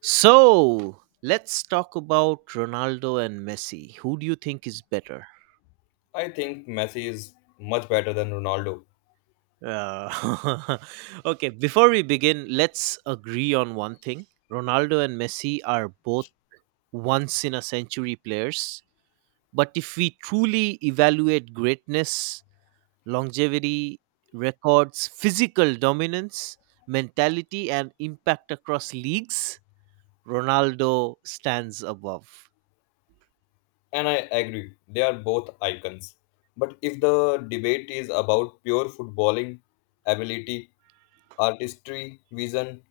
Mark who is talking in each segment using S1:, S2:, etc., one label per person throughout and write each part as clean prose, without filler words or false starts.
S1: So let's talk about Ronaldo and Messi. Who do you think is better?
S2: I think Messi is much better than Ronaldo,
S1: Uh, okay, before we begin, let's agree on one thing Ronaldo and Messi are both once in a century players. But if we truly evaluate greatness, longevity, records, physical dominance, mentality, and impact across leagues, Ronaldo stands above.
S2: and I agree, they are both icons. But if the debate is about pure footballing ability, artistry, vision,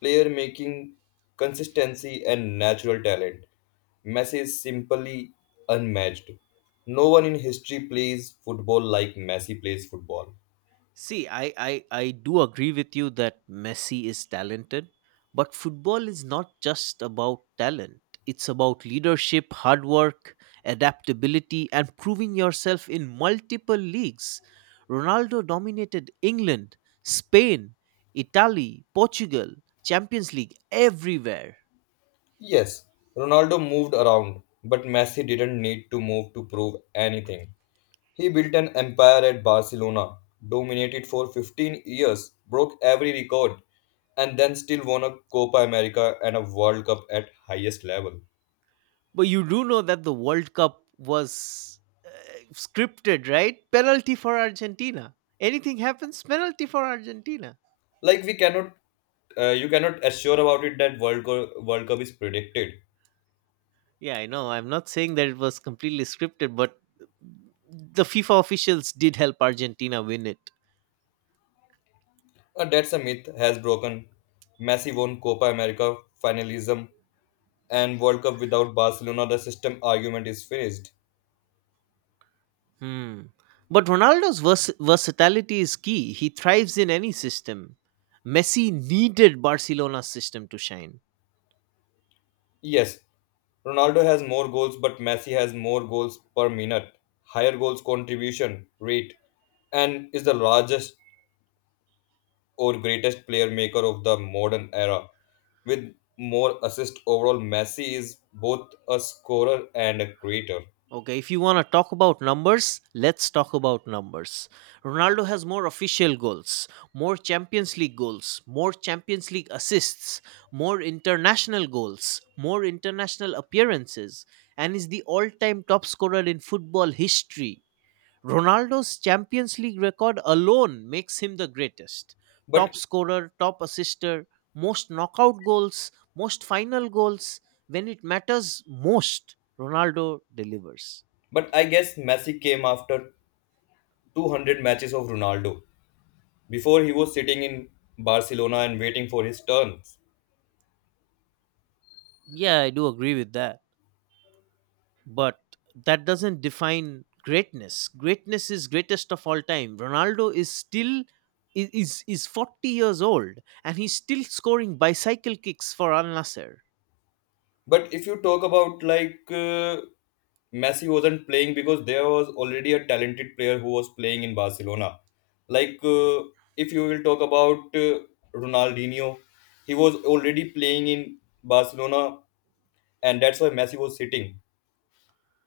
S2: player making, consistency, and natural talent, Messi is simply unmatched. No one in history plays football like Messi plays football.
S1: See, I do agree with you that Messi is talented, but football is not just about talent. It's about leadership, hard work, adaptability, and proving yourself in multiple leagues. Ronaldo dominated England, Spain, Italy, Portugal, Champions League, everywhere.
S2: Yes, Ronaldo moved around, but Messi didn't need to move to prove anything. He built an empire at Barcelona, dominated for 15 years, broke every record, and then still won a Copa America and a World Cup at highest level.
S1: But you do know that the World Cup was uh, scripted, right? Penalty for Argentina. Anything happens, penalty for Argentina.
S2: Like we cannot, You cannot assure about it that World Cup is predicted.
S1: Yeah, I know. I'm not saying that it was completely scripted, but the FIFA officials did help Argentina win it.
S2: That's a myth has broken. Messi won Copa America finalism and World Cup without Barcelona. The system argument is finished.
S1: Hmm. But versatility is key. He thrives in any system. Messi needed Barcelona's system to shine.
S2: Yes, Ronaldo has more goals, but Messi has more goals per minute, higher goals contribution rate, and is the largest or greatest player maker of the modern era. With more assists overall, Messi is both a scorer and a creator.
S1: Okay, if you want to talk about numbers, let's talk about numbers. Ronaldo has more official goals, more Champions League goals, more Champions League assists, more international goals, more international appearances, and is the all time top scorer in football history. Ronaldo's Champions League record alone makes him the greatest. Top
S2: But
S1: scorer, top assister, most knockout goals, most final goals. When it matters most, Ronaldo delivers.
S2: but I guess Messi came after 200 matches of Ronaldo. Before he was sitting in Barcelona and waiting for his turns.
S1: Yeah, I do agree with that. But that doesn't define greatness. Greatness is greatest of all time. Ronaldo is still is 40 years old and he's still scoring bicycle kicks for Al Nasser.
S2: But if you talk about Messi wasn't playing because there was already a talented player who was playing in Barcelona. Like uh, if you will talk about Ronaldinho, he was already playing in Barcelona, and that's why Messi was sitting.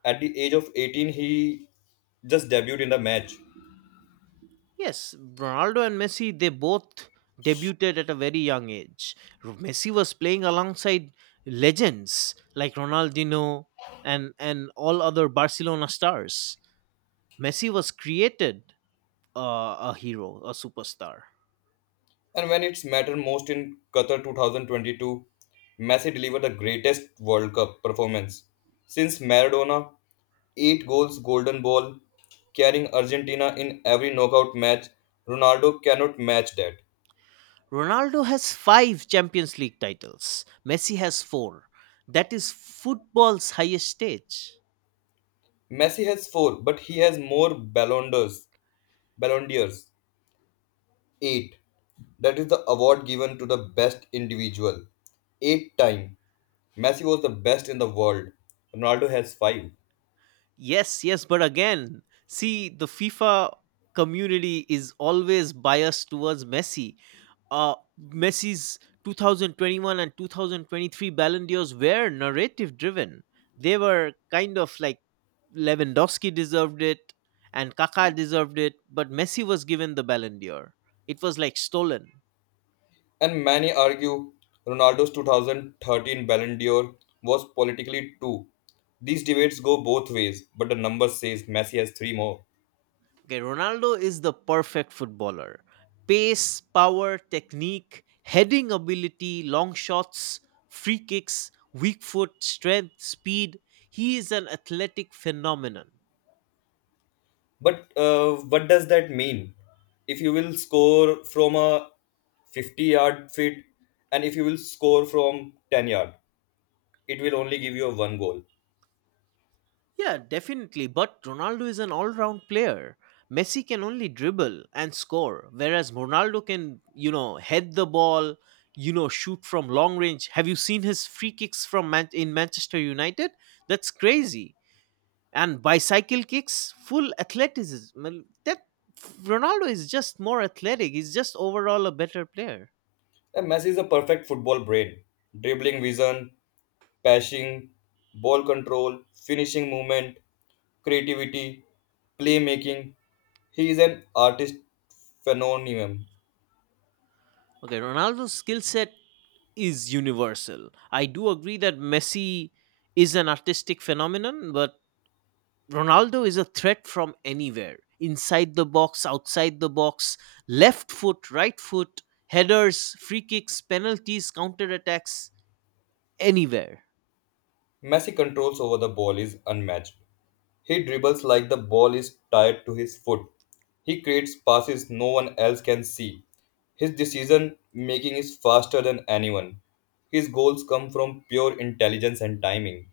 S2: At the age of 18, he just debuted in the match.
S1: Yes, Ronaldo and Messi they both debuted at a very young age. Messi was playing alongside legends like Ronaldinho and all other Barcelona stars. Messi was created a hero, a superstar.
S2: And when it's mattered most in Qatar 2022, Messi delivered the greatest World Cup performance since Maradona 8 goals golden ball, carrying Argentina in every knockout match. Ronaldo cannot match that.
S1: Ronaldo has five Champions League titles, Messi has four. That is football's highest stage.
S2: Messi has four, but he has more Ballon d'Ors. Ballon d'Ors, 8. That is the award given to the best individual. Eight time. Messi was the best in the world. Ronaldo has five.
S1: Yes, yes, but again, see, the FIFA community is always biased towards Messi. Messi's 2021 and 2023 Ballon d'Ors were narrative driven. They were kind of like Lewandowski deserved it and Kaká deserved it, but Messi was given the Ballon d'Or. It was like stolen.
S2: And many argue Ronaldo's 2013 Ballon d'Or was politically too. These debates go both ways, but the number says Messi has three more.
S1: Okay, Ronaldo is the perfect footballer. Pace, power, technique, heading ability, long shots, free kicks, weak foot, strength, speed. He is an athletic phenomenon.
S2: But what does that mean? If you will score from a 50-yard fit and if you will score from 10 yard, it will only give you a one goal.
S1: Yeah, definitely, but Ronaldo is an all round player. Messi can only dribble and score, whereas Ronaldo can, you know, head the ball, you know, shoot from long range. Have you seen his free kicks from in Manchester United? That's crazy and bicycle kicks, full athleticism. Well, that Ronaldo is just more athletic. He's just overall a better player.
S2: And Messi is a perfect football brain. Dribbling vision, passing, ball control, finishing movement, creativity, playmaking. He is an artist phenomenon.
S1: Okay, Ronaldo's skill set is universal. I do agree that Messi is an artistic phenomenon, but Ronaldo is a threat from anywhere. Inside the box, outside the box, left foot, right foot, headers, free kicks, penalties, counter attacks, anywhere.
S2: Messi controls over the ball is unmatched. He dribbles like the ball is tied to his foot. He creates passes no one else can see. His decision making is faster than anyone. His goals come from pure intelligence and timing.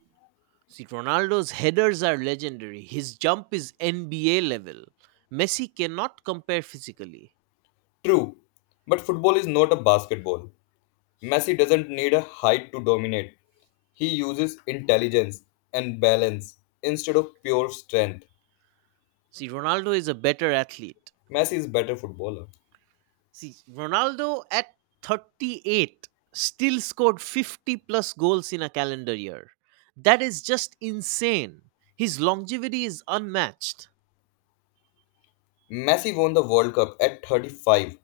S1: See, Ronaldo's headers are legendary. His jump is NBA level. Messi cannot compare physically.
S2: True, but football is not a basketball. Messi doesn't need a height to dominate. He uses intelligence and balance instead of pure strength.
S1: See, Ronaldo is a better athlete.
S2: Messi is better footballer.
S1: See, Ronaldo at 38 still scored 50 plus goals in a calendar year. That is just insane. His longevity is unmatched.
S2: Messi won the World Cup at 35,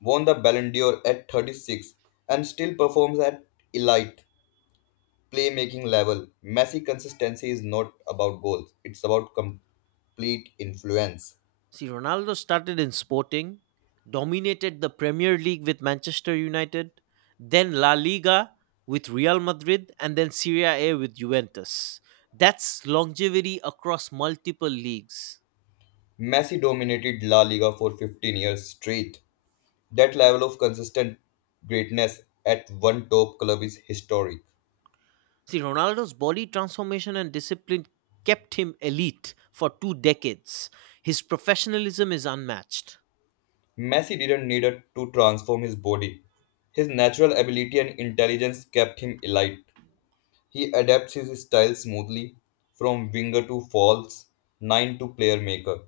S2: won the Ballon d'Or at 36, and still performs at elite playmaking level. Messi consistency is not about goals, it's about complete influence.
S1: See, Ronaldo started in Sporting, dominated the Premier League with Manchester United, then La Liga with Real Madrid, and then Serie A with Juventus. That's longevity across multiple leagues.
S2: Messi dominated La Liga for 15 years straight. That level of consistent greatness at one top club is historic.
S1: See, Ronaldo's body transformation and discipline kept him elite for two decades. His professionalism is unmatched.
S2: Messi didn't need to transform his body. His natural ability and intelligence kept him elite. He adapts his style smoothly, from winger to false nine to player maker.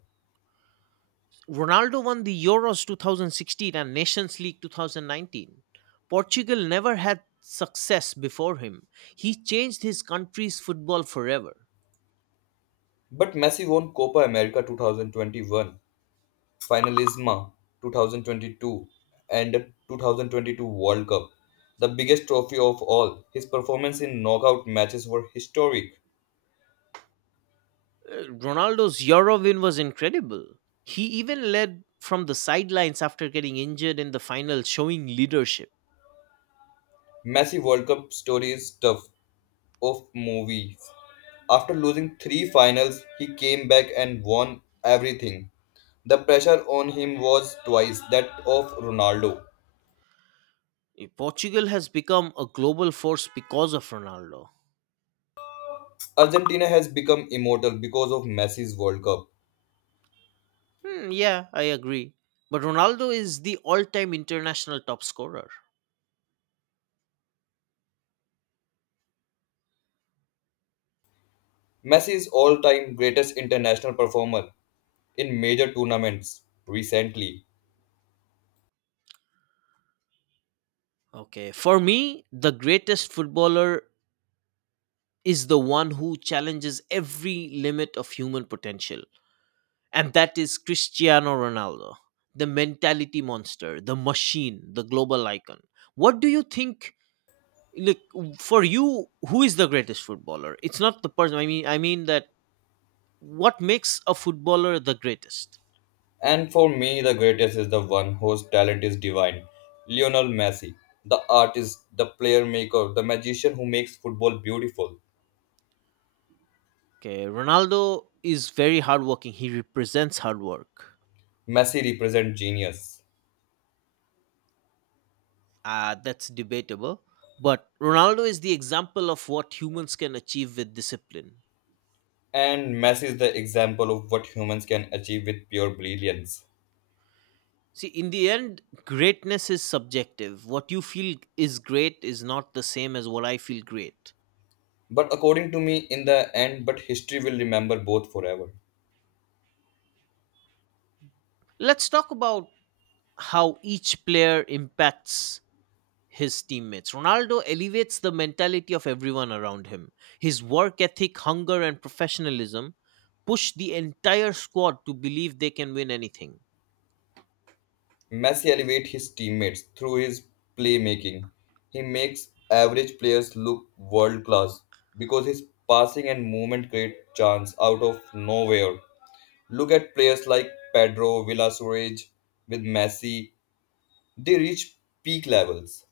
S1: Ronaldo won the Euros 2016 and Nations League 2019. Portugal never had success before him. He changed his country's football forever.
S2: But Messi won Copa America 2021, Finalisma 2022, and 2022 World Cup, the biggest trophy of all. His performance in knockout matches were historic.
S1: Ronaldo's Euro win was incredible. He even led from the sidelines after getting injured in the final, showing leadership.
S2: Messi World Cup story is tough of movies. After losing three finals, he came back and won everything. The pressure on him was twice that of Ronaldo.
S1: Portugal has become a global force because of Ronaldo.
S2: Argentina has become immortal because of Messi's World Cup.
S1: Hmm, yeah, I agree. But Ronaldo is the all time international top scorer.
S2: Messi is all-time greatest international performer in major tournaments recently,
S1: Okay. For me, the greatest footballer is the one who challenges every limit of human potential. And that is Cristiano Ronaldo, the mentality monster, the machine, the global icon. What do you think? Look, for you, who is the greatest footballer? It's not the person. I mean that what makes a footballer the greatest?
S2: and for me the greatest is the one whose talent is divine, Lionel Messi, the artist, the player maker, the magician who makes football beautiful.
S1: Okay, Ronaldo is very hardworking. He represents hard work.
S2: Messi represents genius,
S1: That's debatable. But Ronaldo is the example of what humans can achieve with discipline.
S2: and Messi is the example of what humans can achieve with pure brilliance.
S1: See, in the end, greatness is subjective. What you feel is great is not the same as what I feel great.
S2: But according to me, in the end, but history will remember both forever.
S1: Let's talk about how each player impacts his teammates. Ronaldo elevates the mentality of everyone around him. His work ethic, hunger, and professionalism push the entire squad to believe they can win anything.
S2: Messi elevates his teammates through his playmaking. He makes average players look world class because his passing and movement create chance out of nowhere. Look at players like Pedro Villasurage with Messi, they reach peak levels.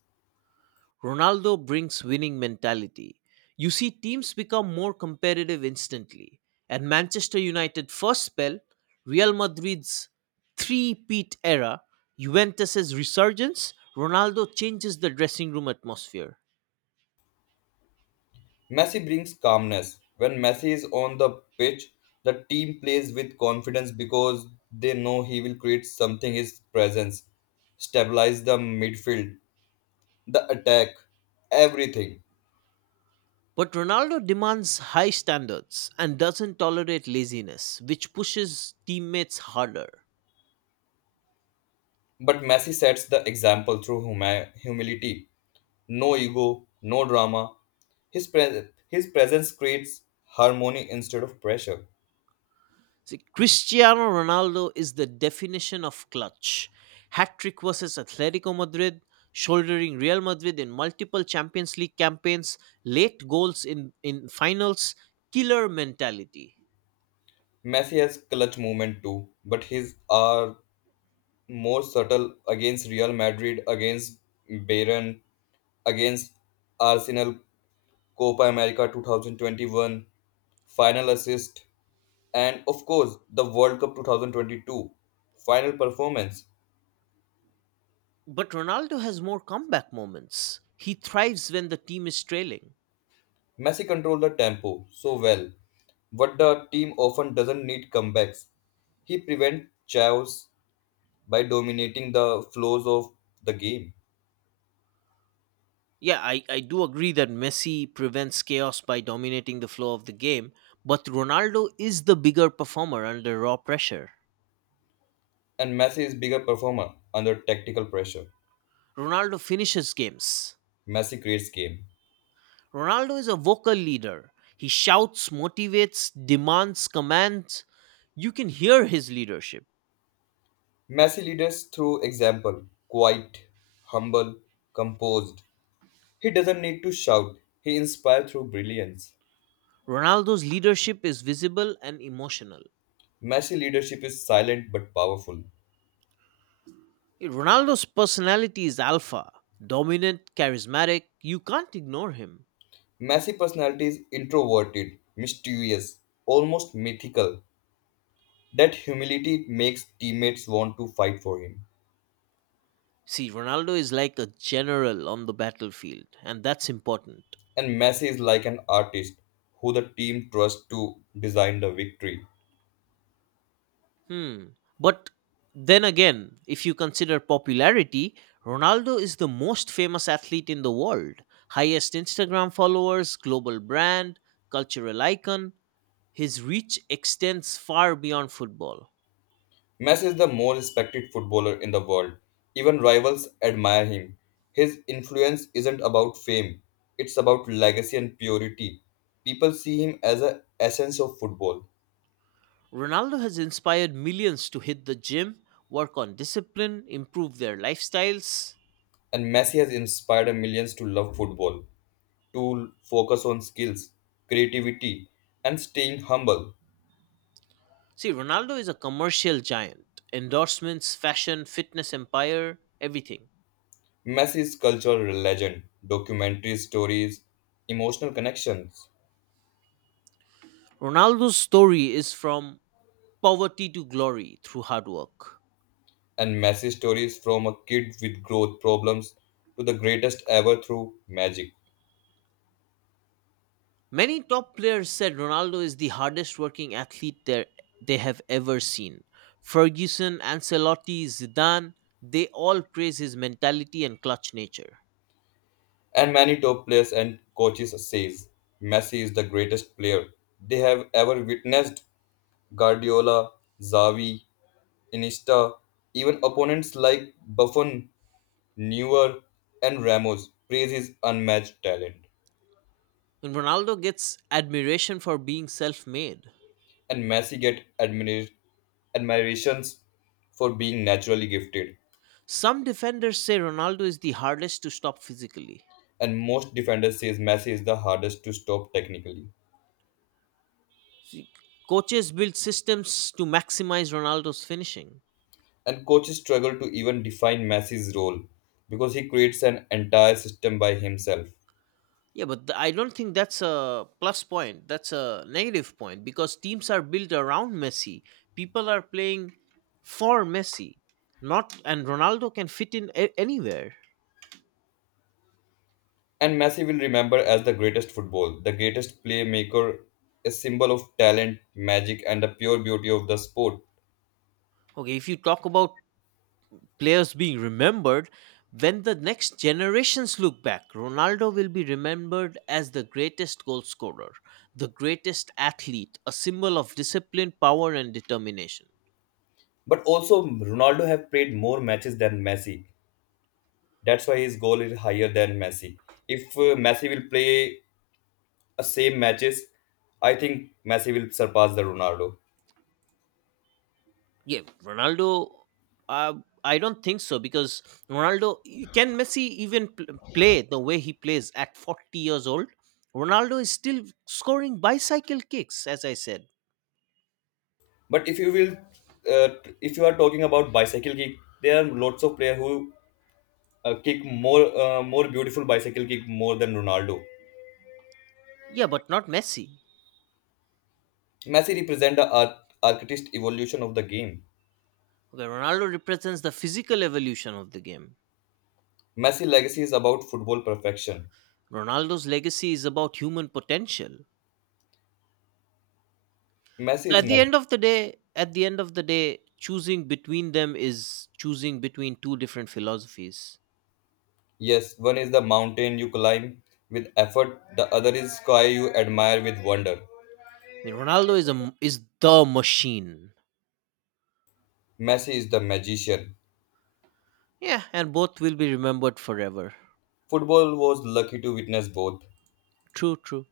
S1: Ronaldo brings winning mentality. You see teams become more competitive instantly. At Manchester United first spell, Real Madrid's three-peat era, Juventus's resurgence, Ronaldo changes the dressing room atmosphere.
S2: Messi brings calmness. When Messi is on the pitch, the team plays with confidence because they know he will create something his presence, stabilize the midfield the attack, everything.
S1: But Ronaldo demands high standards and doesn't tolerate laziness, which pushes teammates harder.
S2: But Messi sets the example through humility. No ego, no drama. His presence creates harmony instead of pressure.
S1: See, Cristiano Ronaldo is the definition of clutch. Hat trick versus Atletico Madrid, shouldering Real Madrid in multiple Champions League campaigns, late goals in finals, killer mentality.
S2: Messi has clutch movement too, but his are more subtle against Real Madrid, against Bayern, against Arsenal Copa America 2021, final assist, and of course the World Cup 2022 final performance.
S1: But Ronaldo has more comeback moments. He thrives when the team is trailing.
S2: Messi controlled the tempo so well, but the team often doesn't need comebacks. He prevents chaos by dominating the flows of the game.
S1: Yeah, I do agree that Messi prevents chaos by dominating the flow of the game, but Ronaldo is the bigger performer under raw pressure.
S2: And Messi is bigger performer under tactical pressure.
S1: Ronaldo finishes games.
S2: Messi creates game.
S1: Ronaldo is a vocal leader. He shouts, motivates, demands, commands. You can hear his leadership.
S2: Messi leads through example, quiet, humble, composed. He doesn't need to shout. He inspires through brilliance.
S1: Ronaldo's leadership is visible and emotional.
S2: Messi leadership is silent but powerful.
S1: Ronaldo's personality is alpha, dominant, charismatic. You can't ignore him.
S2: Messi personality is introverted, mysterious, almost mythical. That humility makes teammates want to fight for him.
S1: See, Ronaldo is like a general on the battlefield, and that's important.
S2: And Messi is like an artist who the team trusts to design the victory.
S1: Hmm. But then again, if you consider popularity, Ronaldo is the most famous athlete in the world. Highest Instagram followers, global brand, cultural icon. His reach extends far beyond football.
S2: Messi is the most respected footballer in the world. Even rivals admire him. His influence isn't about fame, it's about legacy and purity. People see him as an essence of football.
S1: Ronaldo has inspired millions to hit the gym, work on discipline, improve their lifestyles.
S2: And Messi has inspired millions to love football, to focus on skills, creativity, and staying humble.
S1: See, Ronaldo is a commercial giant. Endorsements, fashion, fitness empire, everything.
S2: Messi's cultural legend, documentary stories, emotional connections,
S1: Ronaldo's story is from poverty to glory through hard work.
S2: and Messi stories from a kid with growth problems to the greatest ever through magic.
S1: Many top players said Ronaldo is the hardest working athlete they have ever seen. Ferguson, Ancelotti, Zidane, they all praise his mentality and clutch nature.
S2: And many top players and coaches says Messi is the greatest player they have ever witnessed. Guardiola, Xavi, Iniesta, even opponents like Buffon, Neuer, and Ramos praise his unmatched talent.
S1: And Ronaldo gets admiration for being self made.
S2: And Messi get admirations for being naturally gifted.
S1: Some defenders say Ronaldo is the hardest to stop physically.
S2: And most defenders says Messi is the hardest to stop technically.
S1: See, coaches build systems to maximize Ronaldo's finishing.
S2: And coaches struggle to even define Messi's role because he creates an entire system by himself.
S1: Yeah, but I don't think that's a plus point. That's a negative point because teams are built around Messi. People are playing for Messi, not and Ronaldo can fit in anywhere.
S2: And Messi will remember as the greatest football, the greatest playmaker, a symbol of talent, magic, and the pure beauty of the sport.
S1: Okay, if you talk about players being remembered, when the next generations look back, Ronaldo will be remembered as the greatest goal scorer, the greatest athlete, a symbol of discipline, power, and determination.
S2: But also, Ronaldo have played more matches than Messi. That's why his goal is higher than Messi. If Messi will play same matches, I think Messi will surpass the Ronaldo.
S1: Yeah, Ronaldo. Uh, I don't think so because Ronaldo can Messi even play the way he plays at 40 years old. Ronaldo is still scoring bicycle kicks, as I said.
S2: But if you will, uh, if you are talking about bicycle kick, there are lots of players who kick more more beautiful bicycle kick more than Ronaldo.
S1: Yeah, but not Messi.
S2: Messi represents the art, artist evolution of the game.
S1: Okay, Ronaldo represents the physical evolution of the game.
S2: Messi legacy is about football perfection.
S1: Ronaldo's legacy is about human potential.
S2: Messi
S1: So
S2: is Messi.
S1: at the end of the day, choosing between them is choosing between two different philosophies.
S2: Yes, one is the mountain you climb with effort, the other is sky you admire with wonder.
S1: I mean, Ronaldo is is the machine.
S2: Messi is the magician.
S1: Yeah, and both will be remembered forever.
S2: Football was lucky to witness both.
S1: True, true.